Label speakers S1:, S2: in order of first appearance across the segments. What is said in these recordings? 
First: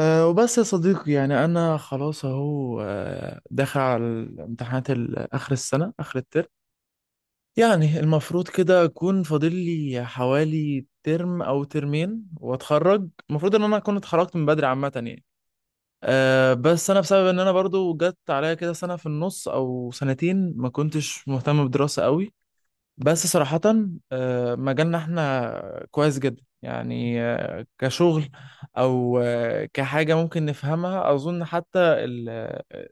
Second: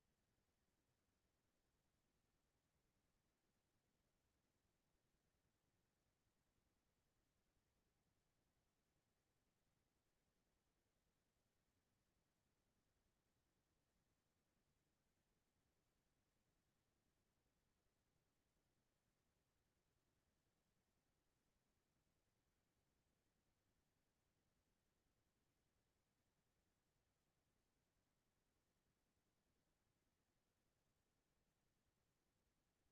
S1: وبس يا صديقي، يعني أنا خلاص أهو، داخل على الامتحانات آخر السنة، آخر الترم. يعني المفروض كده أكون فاضل لي حوالي ترم أو ترمين وأتخرج. المفروض إن أنا أكون اتخرجت من بدري عامة يعني. بس أنا بسبب إن أنا برضو جت عليا كده سنة في النص أو سنتين ما كنتش مهتم بدراسة قوي، بس صراحة. مجالنا احنا كويس جدا يعني، كشغل او كحاجة ممكن نفهمها، اظن حتى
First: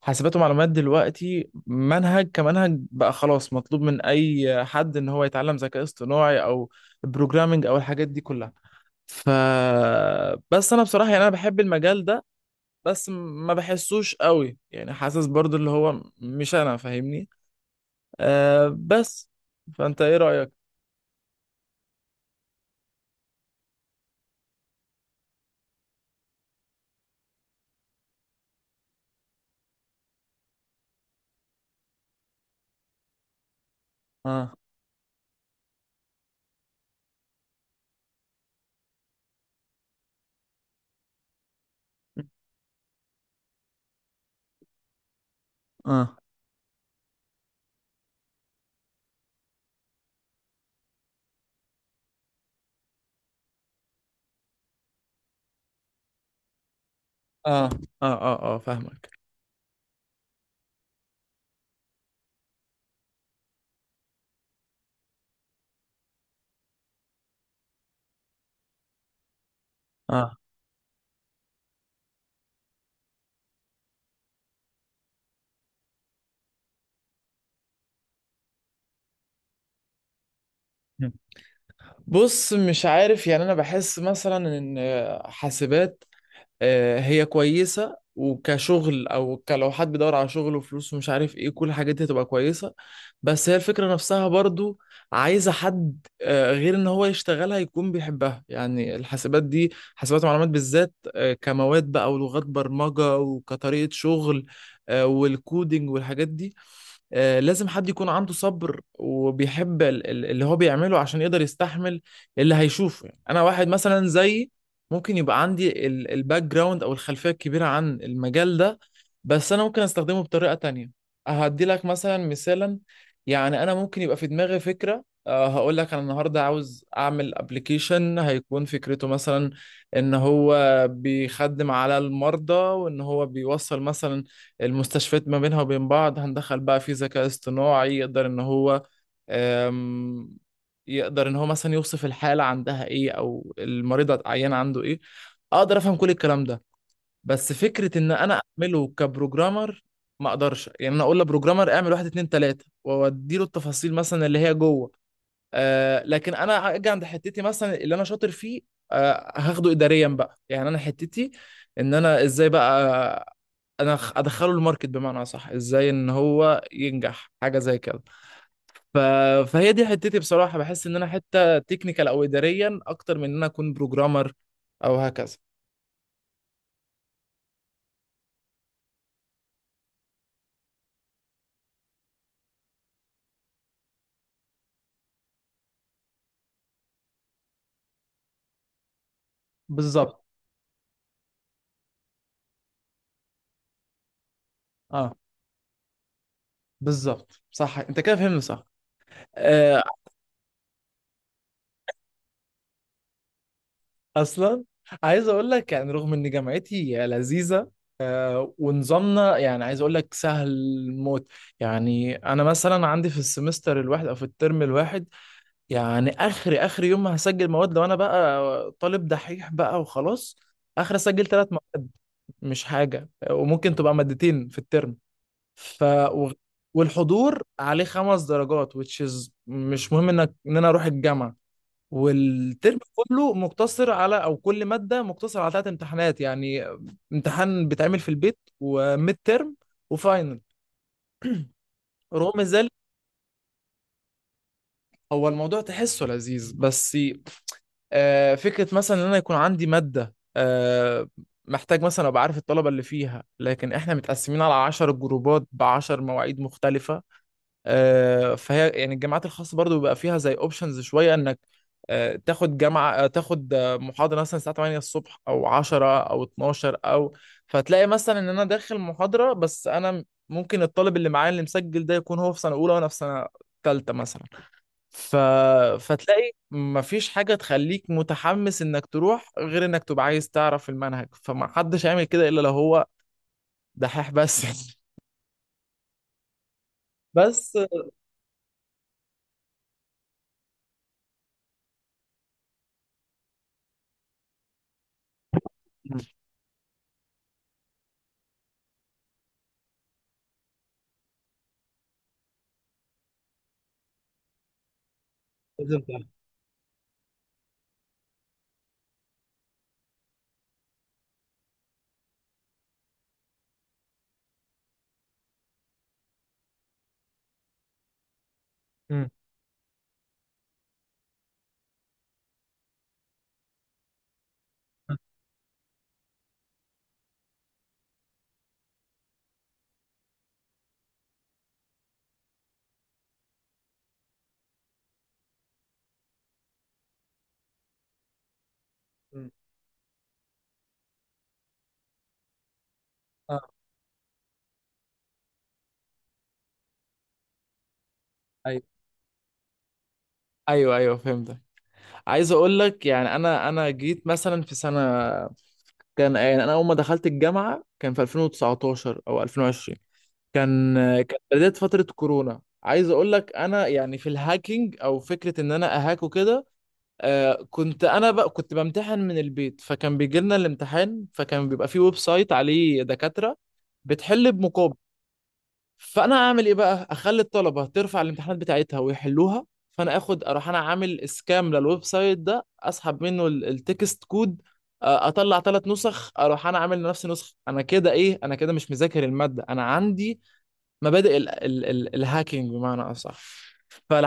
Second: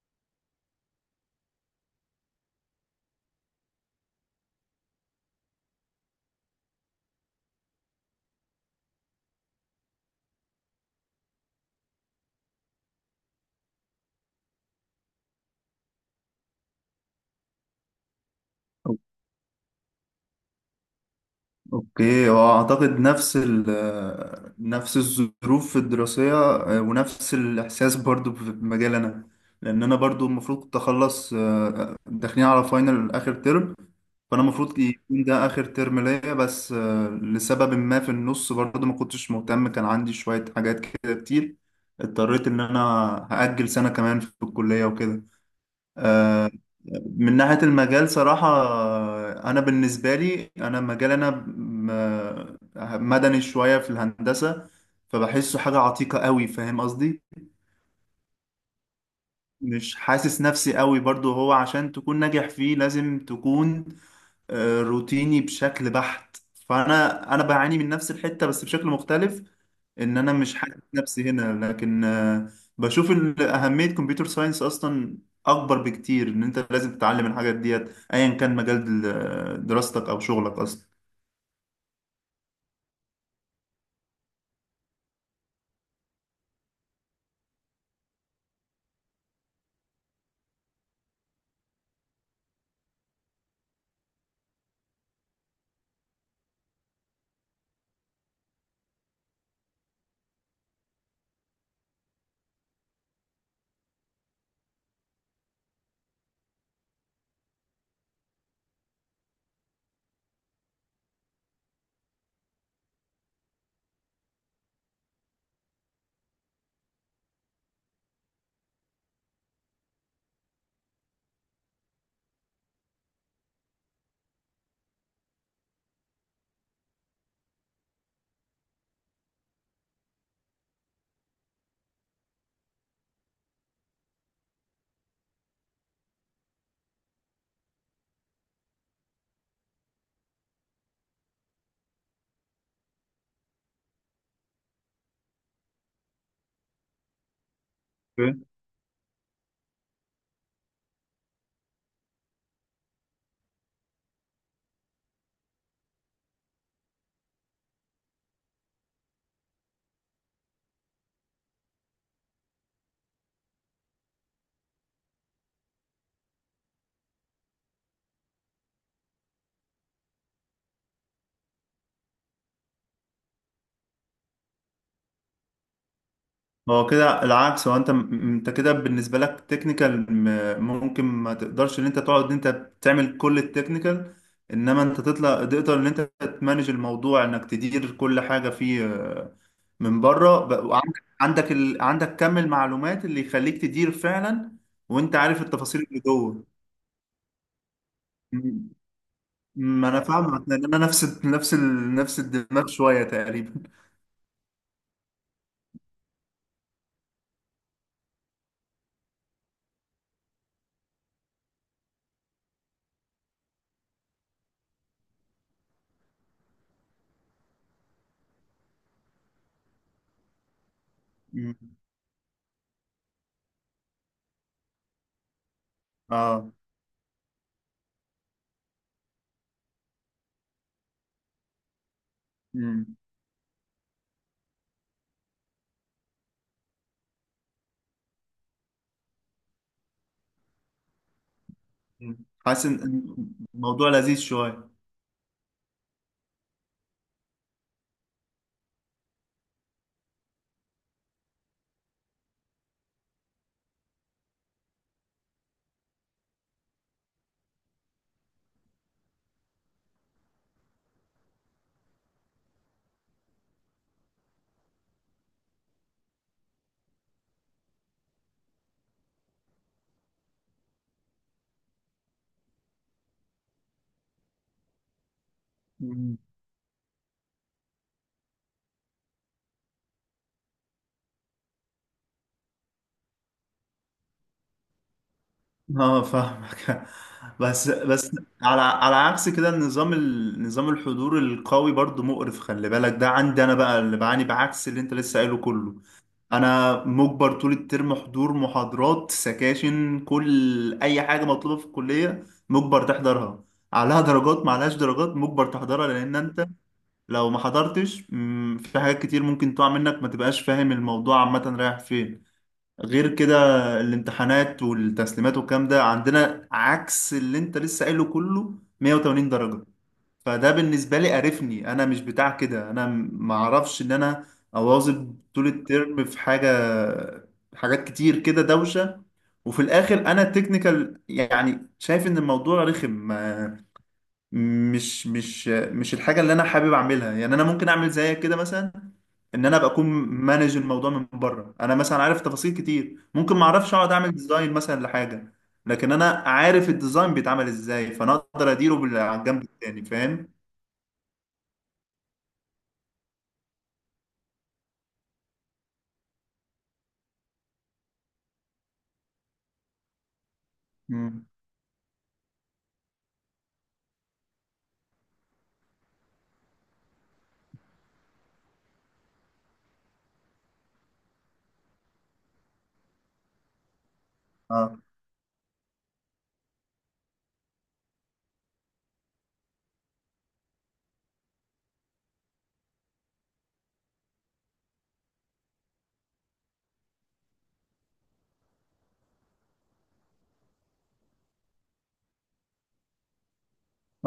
S1: حاسبات ومعلومات دلوقتي منهج، كمنهج بقى خلاص مطلوب من اي حد ان هو يتعلم ذكاء اصطناعي او بروجرامنج او الحاجات دي كلها. ف بس انا بصراحة يعني انا بحب المجال ده، بس ما بحسوش قوي، يعني حاسس برضو اللي هو مش انا، فاهمني؟ أه
S2: أو-
S1: بس فانت ايه رأيك؟
S2: اوكي، هو اعتقد نفس نفس الظروف الدراسية، ونفس الاحساس برضو في مجال انا. لان انا برضو المفروض كنت اخلص، داخلين على فاينل اخر ترم. فانا
S1: اه
S2: المفروض يكون ده اخر ترم ليا، بس لسبب ما في النص برضو ما كنتش مهتم، كان عندي شوية حاجات كده كتير. اضطريت ان انا هأجل سنة كمان في الكلية وكده.
S1: اه
S2: آه، من ناحية المجال صراحة، أنا بالنسبة لي أنا مجال أنا مدني شوية في الهندسة، فبحسه حاجة عتيقة قوي، فاهم قصدي.
S1: اه اه، فاهمك.
S2: مش حاسس نفسي قوي برضو، هو عشان تكون ناجح فيه لازم تكون روتيني بشكل بحت. فانا بعاني من نفس الحتة بس بشكل مختلف، ان انا
S1: اه.
S2: مش حاسس نفسي هنا، لكن بشوف اهمية كمبيوتر ساينس اصلا اكبر بكتير، ان انت لازم تتعلم الحاجات ديت ايا كان مجال دراستك او شغلك اصلا.
S1: مم. بص، مش عارف، يعني انا بحس مثلا ان حاسبات هي كويسه وكشغل، او لو حد بيدور على شغل وفلوس ومش عارف ايه، كل الحاجات دي هتبقى كويسه. بس هي الفكره نفسها برضو عايزه حد، غير ان هو يشتغلها يكون بيحبها، يعني الحاسبات دي، حاسبات ومعلومات بالذات، كمواد بقى ولغات برمجه وكطريقه شغل، والكودينج والحاجات دي، لازم حد يكون عنده صبر وبيحب اللي هو بيعمله عشان يقدر يستحمل اللي هيشوفه. يعني انا واحد مثلا زيي، ممكن يبقى عندي الباك جراوند او الخلفيه الكبيره عن المجال ده، بس انا ممكن استخدمه بطريقه تانية. هدي لك مثلا مثالا: يعني انا ممكن يبقى في دماغي فكره، هقول لك انا النهارده عاوز اعمل ابلكيشن، هيكون فكرته مثلا ان هو بيخدم على المرضى، وان هو بيوصل مثلا المستشفيات ما بينها وبين بعض. هندخل بقى في ذكاء اصطناعي يقدر ان هو أم، يقدر ان هو مثلا يوصف الحالة عندها ايه، او المريض العيان عنده ايه. اقدر افهم كل الكلام ده، بس فكرة ان انا اعمله كبروجرامر ما اقدرش، يعني انا اقول لبروجرامر اعمل واحد اتنين تلاتة واودي له التفاصيل مثلا اللي هي جوه. لكن انا اجي عند حتتي مثلا اللي انا شاطر فيه، هاخده اداريا بقى. يعني انا حتتي ان انا ازاي بقى انا ادخله الماركت، بمعنى صح، ازاي ان هو ينجح حاجه زي كده. ف... فهي دي حتتي. بصراحه بحس ان انا حته تكنيكال او اداريا اكتر من ان انا اكون بروجرامر او هكذا.
S2: هو كده العكس، هو انت انت كده بالنسبه لك تكنيكال، ممكن ما تقدرش ان انت تقعد ان انت تعمل كل التكنيكال، انما انت تطلع تقدر ان انت تمانج الموضوع، انك تدير كل حاجه فيه، من
S1: بالظبط.
S2: بره وعندك عندك كم المعلومات اللي يخليك تدير فعلا،
S1: اه،
S2: وانت عارف التفاصيل اللي جوه.
S1: بالظبط، صح، انت كده فهمت صح.
S2: م-
S1: آه،
S2: ما انا فاهمك، لان انا نفس الدماغ شويه تقريبا.
S1: اصلا عايز اقول لك، يعني رغم ان جامعتي لذيذه ونظامنا، يعني عايز اقول لك سهل موت. يعني انا مثلا عندي في السمستر الواحد او في الترم الواحد، يعني اخر يوم ما هسجل مواد، لو انا بقى طالب دحيح بقى وخلاص، اخر اسجل ثلاث
S2: م.
S1: مواد، مش حاجه، وممكن تبقى مادتين في الترم. ف و-
S2: اه.
S1: والحضور عليه خمس درجات which is مش مهم انك، ان انا اروح الجامعه. والترم
S2: م.
S1: كله مقتصر على، او كل ماده مقتصر على ثلاث امتحانات يعني: امتحان بيتعمل في البيت، وميد ترم، وفاينل.
S2: م.
S1: رغم
S2: حاسس
S1: ذلك،
S2: ان الموضوع لذيذ شويه.
S1: هو الموضوع تحسه لذيذ بس. فكرة مثلا ان انا يكون عندي مادة، محتاج مثلا ابقى عارف الطلبة اللي فيها، لكن احنا متقسمين على 10 جروبات بعشر مواعيد مختلفة. فهي يعني الجامعات الخاصة برضو بيبقى فيها زي اوبشنز شوية، انك تاخد جامعة، تاخد محاضرة مثلا الساعة 8 الصبح او 10 او 12 او... فتلاقي مثلا ان انا داخل محاضرة، بس انا ممكن الطالب اللي معايا اللي مسجل ده يكون هو في سنة اولى وانا في سنة ثالثة مثلا. ف...
S2: مم.
S1: فتلاقي مفيش حاجة تخليك متحمس انك تروح غير انك تبقى عايز تعرف المنهج، فما حدش هيعمل كده الا لو هو دحيح بس.
S2: اه، فاهمك.
S1: بس
S2: بس بس. على عكس كده، النظام نظام الحضور القوي برضو مقرف، خلي بالك، ده عندي انا بقى اللي بعاني، بعكس اللي انت لسه قايله كله. انا مجبر طول الترم حضور محاضرات سكاشن، كل اي حاجه مطلوبه في الكليه مجبر تحضرها، عليها درجات ما عليهاش درجات مجبر
S1: لازم
S2: تحضرها،
S1: تعرف.
S2: لان انت لو ما حضرتش في حاجات كتير ممكن تقع منك، ما تبقاش فاهم الموضوع عامه رايح فين. غير كده، الامتحانات والتسليمات والكلام ده عندنا عكس اللي انت لسه قايله كله،
S1: مم.
S2: 180 درجة. فده بالنسبة لي قرفني، انا مش بتاع كده، انا معرفش ان انا اواظب طول الترم في حاجة، حاجات كتير كده دوشة. وفي الاخر انا تكنيكال، يعني شايف ان الموضوع رخم، مش الحاجة اللي انا حابب اعملها، يعني انا ممكن اعمل زيك كده مثلا،
S1: مم.
S2: ان انا ابقى اكون مانج الموضوع من بره، انا مثلا عارف تفاصيل كتير، ممكن ما
S1: آه،
S2: اعرفش اقعد اعمل ديزاين مثلا لحاجه، لكن انا عارف الديزاين بيتعمل ازاي، فانا اقدر
S1: ايوه،
S2: اديره على الجنب التاني، فاهم.
S1: ايوه فهمتك. عايز اقول لك، يعني انا جيت مثلا في سنه كان، يعني انا اول ما دخلت الجامعه كان في 2019 او 2020. كان كانت
S2: مم.
S1: بدايه فتره كورونا. عايز اقول لك انا، يعني في الهاكينج او فكره ان انا اهاك وكده، كنت انا بقى، كنت بمتحن من البيت، فكان بيجي لنا الامتحان، فكان بيبقى فيه ويب سايت عليه دكاترة بتحل بمقابل.
S2: اه.
S1: فانا اعمل ايه بقى، اخلي الطلبة ترفع الامتحانات بتاعتها ويحلوها. فانا اخد اروح انا عامل اسكام للويب سايت ده، اسحب منه التكست كود، اطلع ثلاث نسخ، اروح انا عامل لنفسي نسخة. انا كده ايه، انا كده مش مذاكر المادة، انا عندي مبادئ ال ال ال الهاكينج بمعنى اصح.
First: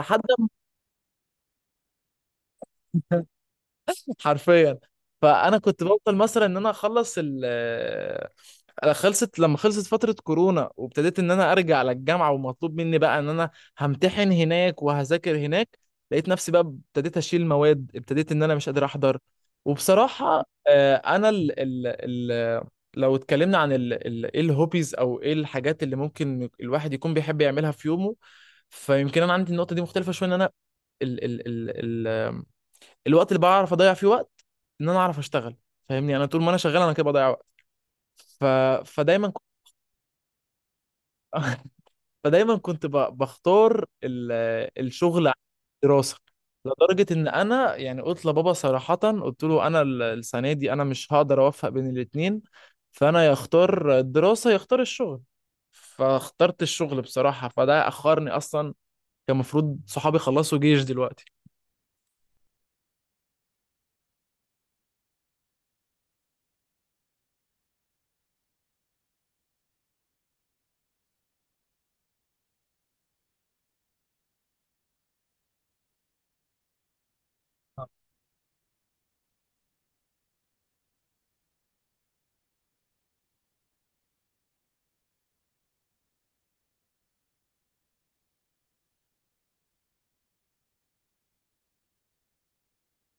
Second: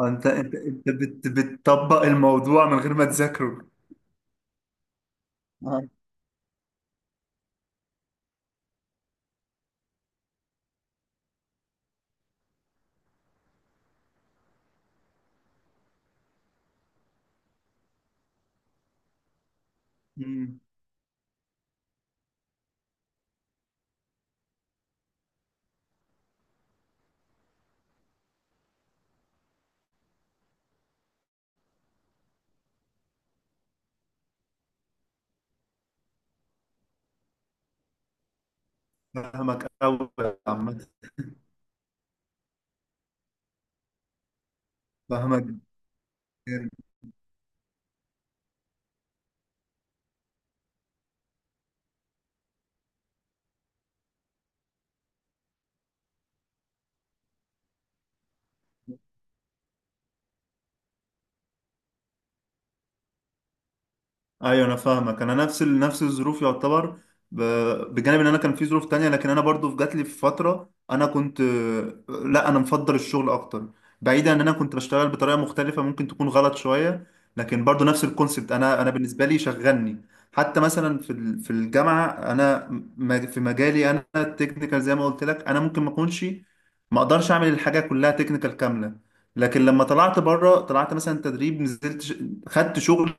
S2: انت انت انت بت بتطبق الموضوع من غير ما تذاكره.
S1: حرفيا. فانا كنت
S2: آه.
S1: بفضل مثلا ان انا اخلص انا خلصت، لما خلصت فتره كورونا وابتديت ان انا ارجع للجامعه ومطلوب مني بقى ان انا همتحن هناك وهذاكر هناك، لقيت نفسي بقى ابتديت اشيل مواد، ابتديت ان انا مش قادر احضر. وبصراحه،
S2: مم.
S1: انا ال ال ال لو اتكلمنا عن ال ال ايه الهوبيز او ايه الحاجات اللي ممكن الواحد يكون بيحب يعملها في يومه، فيمكن انا عندي النقطه دي مختلفه شويه، ان انا ال... ال... ال... الوقت اللي بعرف اضيع فيه وقت ان انا اعرف اشتغل، فاهمني؟ يعني انا طول ما انا شغال انا كده بضيع وقت. ف... فدايما كنت...
S2: فاهمك قوي يا عم.
S1: فدايما كنت بختار الشغل عن
S2: فاهمك.
S1: الدراسه، لدرجه ان انا يعني قلت لبابا صراحه، قلت له انا السنه دي انا مش هقدر اوفق بين الاتنين، فانا يختار الدراسه يختار الشغل، فاخترت الشغل بصراحه، فده اخرني اصلا. كان المفروض صحابي خلصوا جيش دلوقتي.
S2: ايوه، انا فاهمك، انا نفس الظروف يعتبر. ب... بجانب ان انا كان في ظروف تانية، لكن انا برضو جات لي في فتره انا كنت، لا انا مفضل الشغل اكتر. بعيدا، ان انا كنت بشتغل بطريقه مختلفه ممكن تكون غلط شويه، لكن برضو نفس الكونسبت، انا بالنسبه لي شغلني. حتى مثلا في الجامعه، انا في مجالي انا التكنيكال زي ما قلت لك، انا ممكن ما اكونش، ما اقدرش اعمل الحاجه كلها تكنيكال كامله. لكن لما طلعت بره، طلعت مثلا تدريب، نزلت خدت شغل،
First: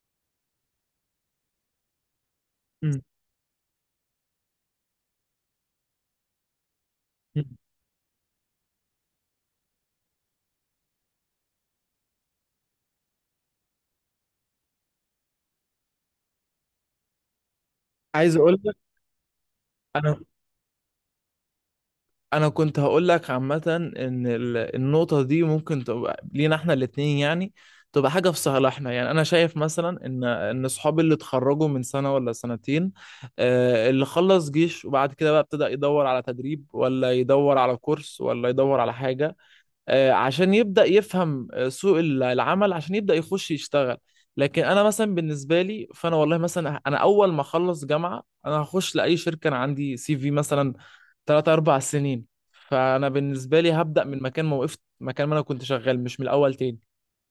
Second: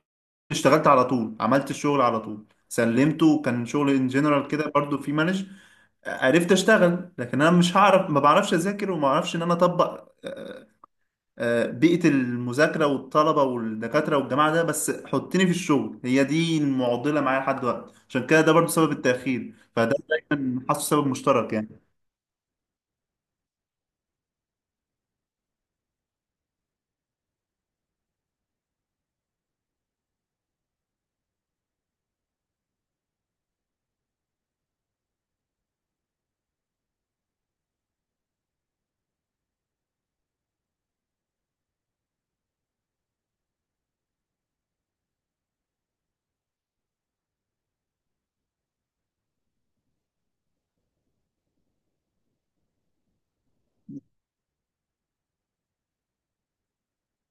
S2: اشتغلت على طول، عملت الشغل على طول،
S1: مم.
S2: سلمته، وكان شغل ان جنرال كده برضو في مانج، عرفت اشتغل. لكن انا مش هعرف، ما بعرفش اذاكر، وما بعرفش ان انا اطبق بيئة المذاكرة والطلبة والدكاترة والجماعة ده، بس حطني في الشغل، هي دي المعضلة معايا لحد دلوقتي، عشان
S1: عايز
S2: كده ده
S1: اقول
S2: برضو
S1: لك
S2: سبب التأخير، فده
S1: انا،
S2: دايما حاسه سبب مشترك يعني.
S1: كنت هقول لك عامه ان النقطه دي ممكن تبقى لينا احنا الاتنين، يعني تبقى حاجه في صالحنا. يعني انا شايف مثلا ان صحابي اللي اتخرجوا من سنه ولا سنتين، اللي خلص جيش وبعد كده بقى ابتدى يدور على تدريب، ولا يدور على كورس، ولا يدور على حاجه، عشان يبدأ يفهم سوق العمل، عشان يبدأ يخش يشتغل. لكن انا مثلا بالنسبة لي، فانا والله مثلا انا اول ما اخلص جامعة انا هخش لاي شركة انا عندي سي في مثلا 3 4 سنين. فانا بالنسبة لي هبدأ من مكان ما وقفت، مكان ما انا كنت شغال، مش من الاول تاني.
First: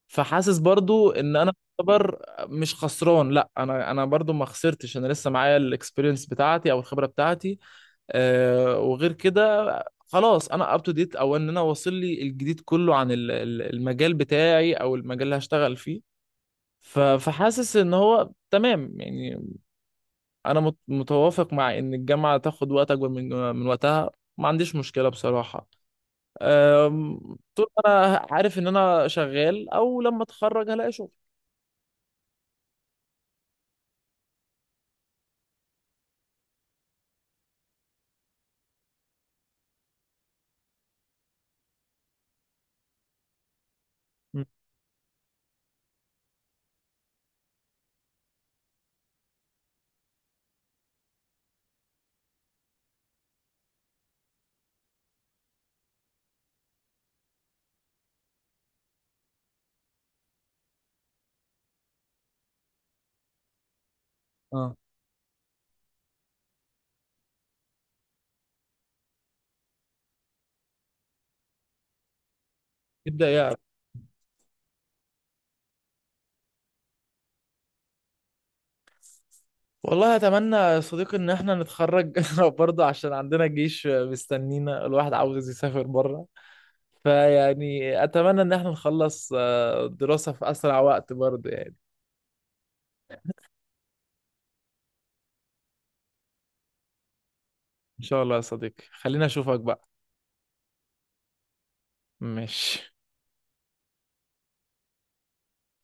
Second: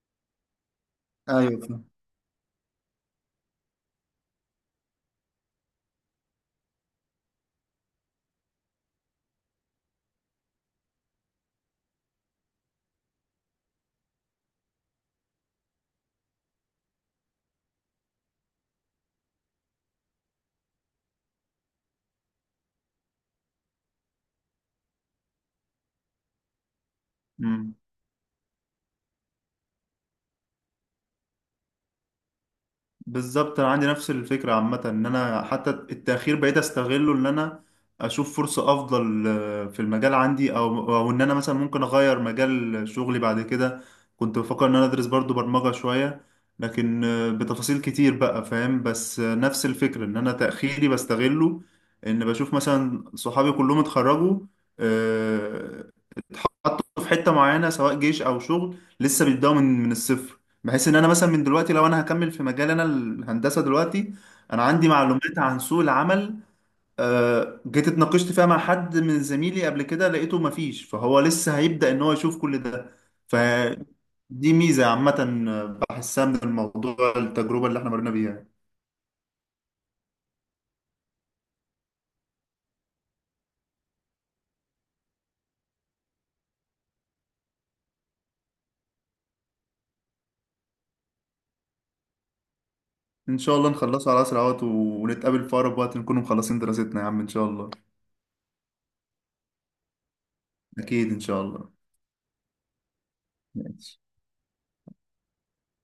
S1: فحاسس برضو ان انا
S2: ايوه، فاهم.
S1: اعتبر مش خسران، لا، انا انا برضو ما خسرتش، انا لسه معايا الاكسبيرينس بتاعتي او الخبرة بتاعتي، وغير كده خلاص انا اب تو ديت، او ان انا واصل لي الجديد كله عن المجال بتاعي او المجال اللي هشتغل فيه. فحاسس ان هو تمام يعني. انا متوافق مع ان الجامعه تاخد وقت اكبر من من وقتها، ما عنديش مشكله بصراحه، طول
S2: مم.
S1: ما انا عارف ان انا شغال، او لما اتخرج هلاقي شغل.
S2: بالظبط، انا عندي نفس الفكره عامه، ان انا حتى التاخير بقيت استغله، ان انا اشوف فرصه افضل في المجال عندي، او ان انا مثلا ممكن اغير مجال شغلي بعد كده. كنت
S1: مم.
S2: بفكر ان انا ادرس برضو برمجه شويه، لكن بتفاصيل كتير بقى، فاهم، بس نفس الفكره، ان انا تاخيري بستغله، ان بشوف مثلا صحابي كلهم اتخرجوا، آه، حطه في حته معينه سواء جيش او شغل، لسه بيبداوا من الصفر، بحيث ان انا مثلا من دلوقتي، لو انا هكمل في مجال انا الهندسه دلوقتي، انا
S1: اه،
S2: عندي معلومات عن سوق العمل، جيت اتناقشت فيها مع حد من زميلي قبل كده، لقيته مفيش، فهو لسه هيبدا ان هو يشوف كل ده.
S1: يبدا يعرف.
S2: فدي ميزه عامه بحسها من الموضوع، التجربه اللي احنا مرينا بيها.
S1: والله اتمنى يا صديقي ان احنا نتخرج برضه، عشان عندنا جيش مستنينا، الواحد عاوز يسافر بره. فيعني اتمنى ان احنا نخلص الدراسة في اسرع وقت برضه يعني.
S2: ان شاء الله نخلصه على اسرع وقت، ونتقابل في اقرب وقت نكون مخلصين دراستنا، يا عم ان شاء الله.
S1: ان شاء الله يا صديقي، خلينا اشوفك بقى.
S2: اكيد ان شاء الله.
S1: ماشي.
S2: ماشي.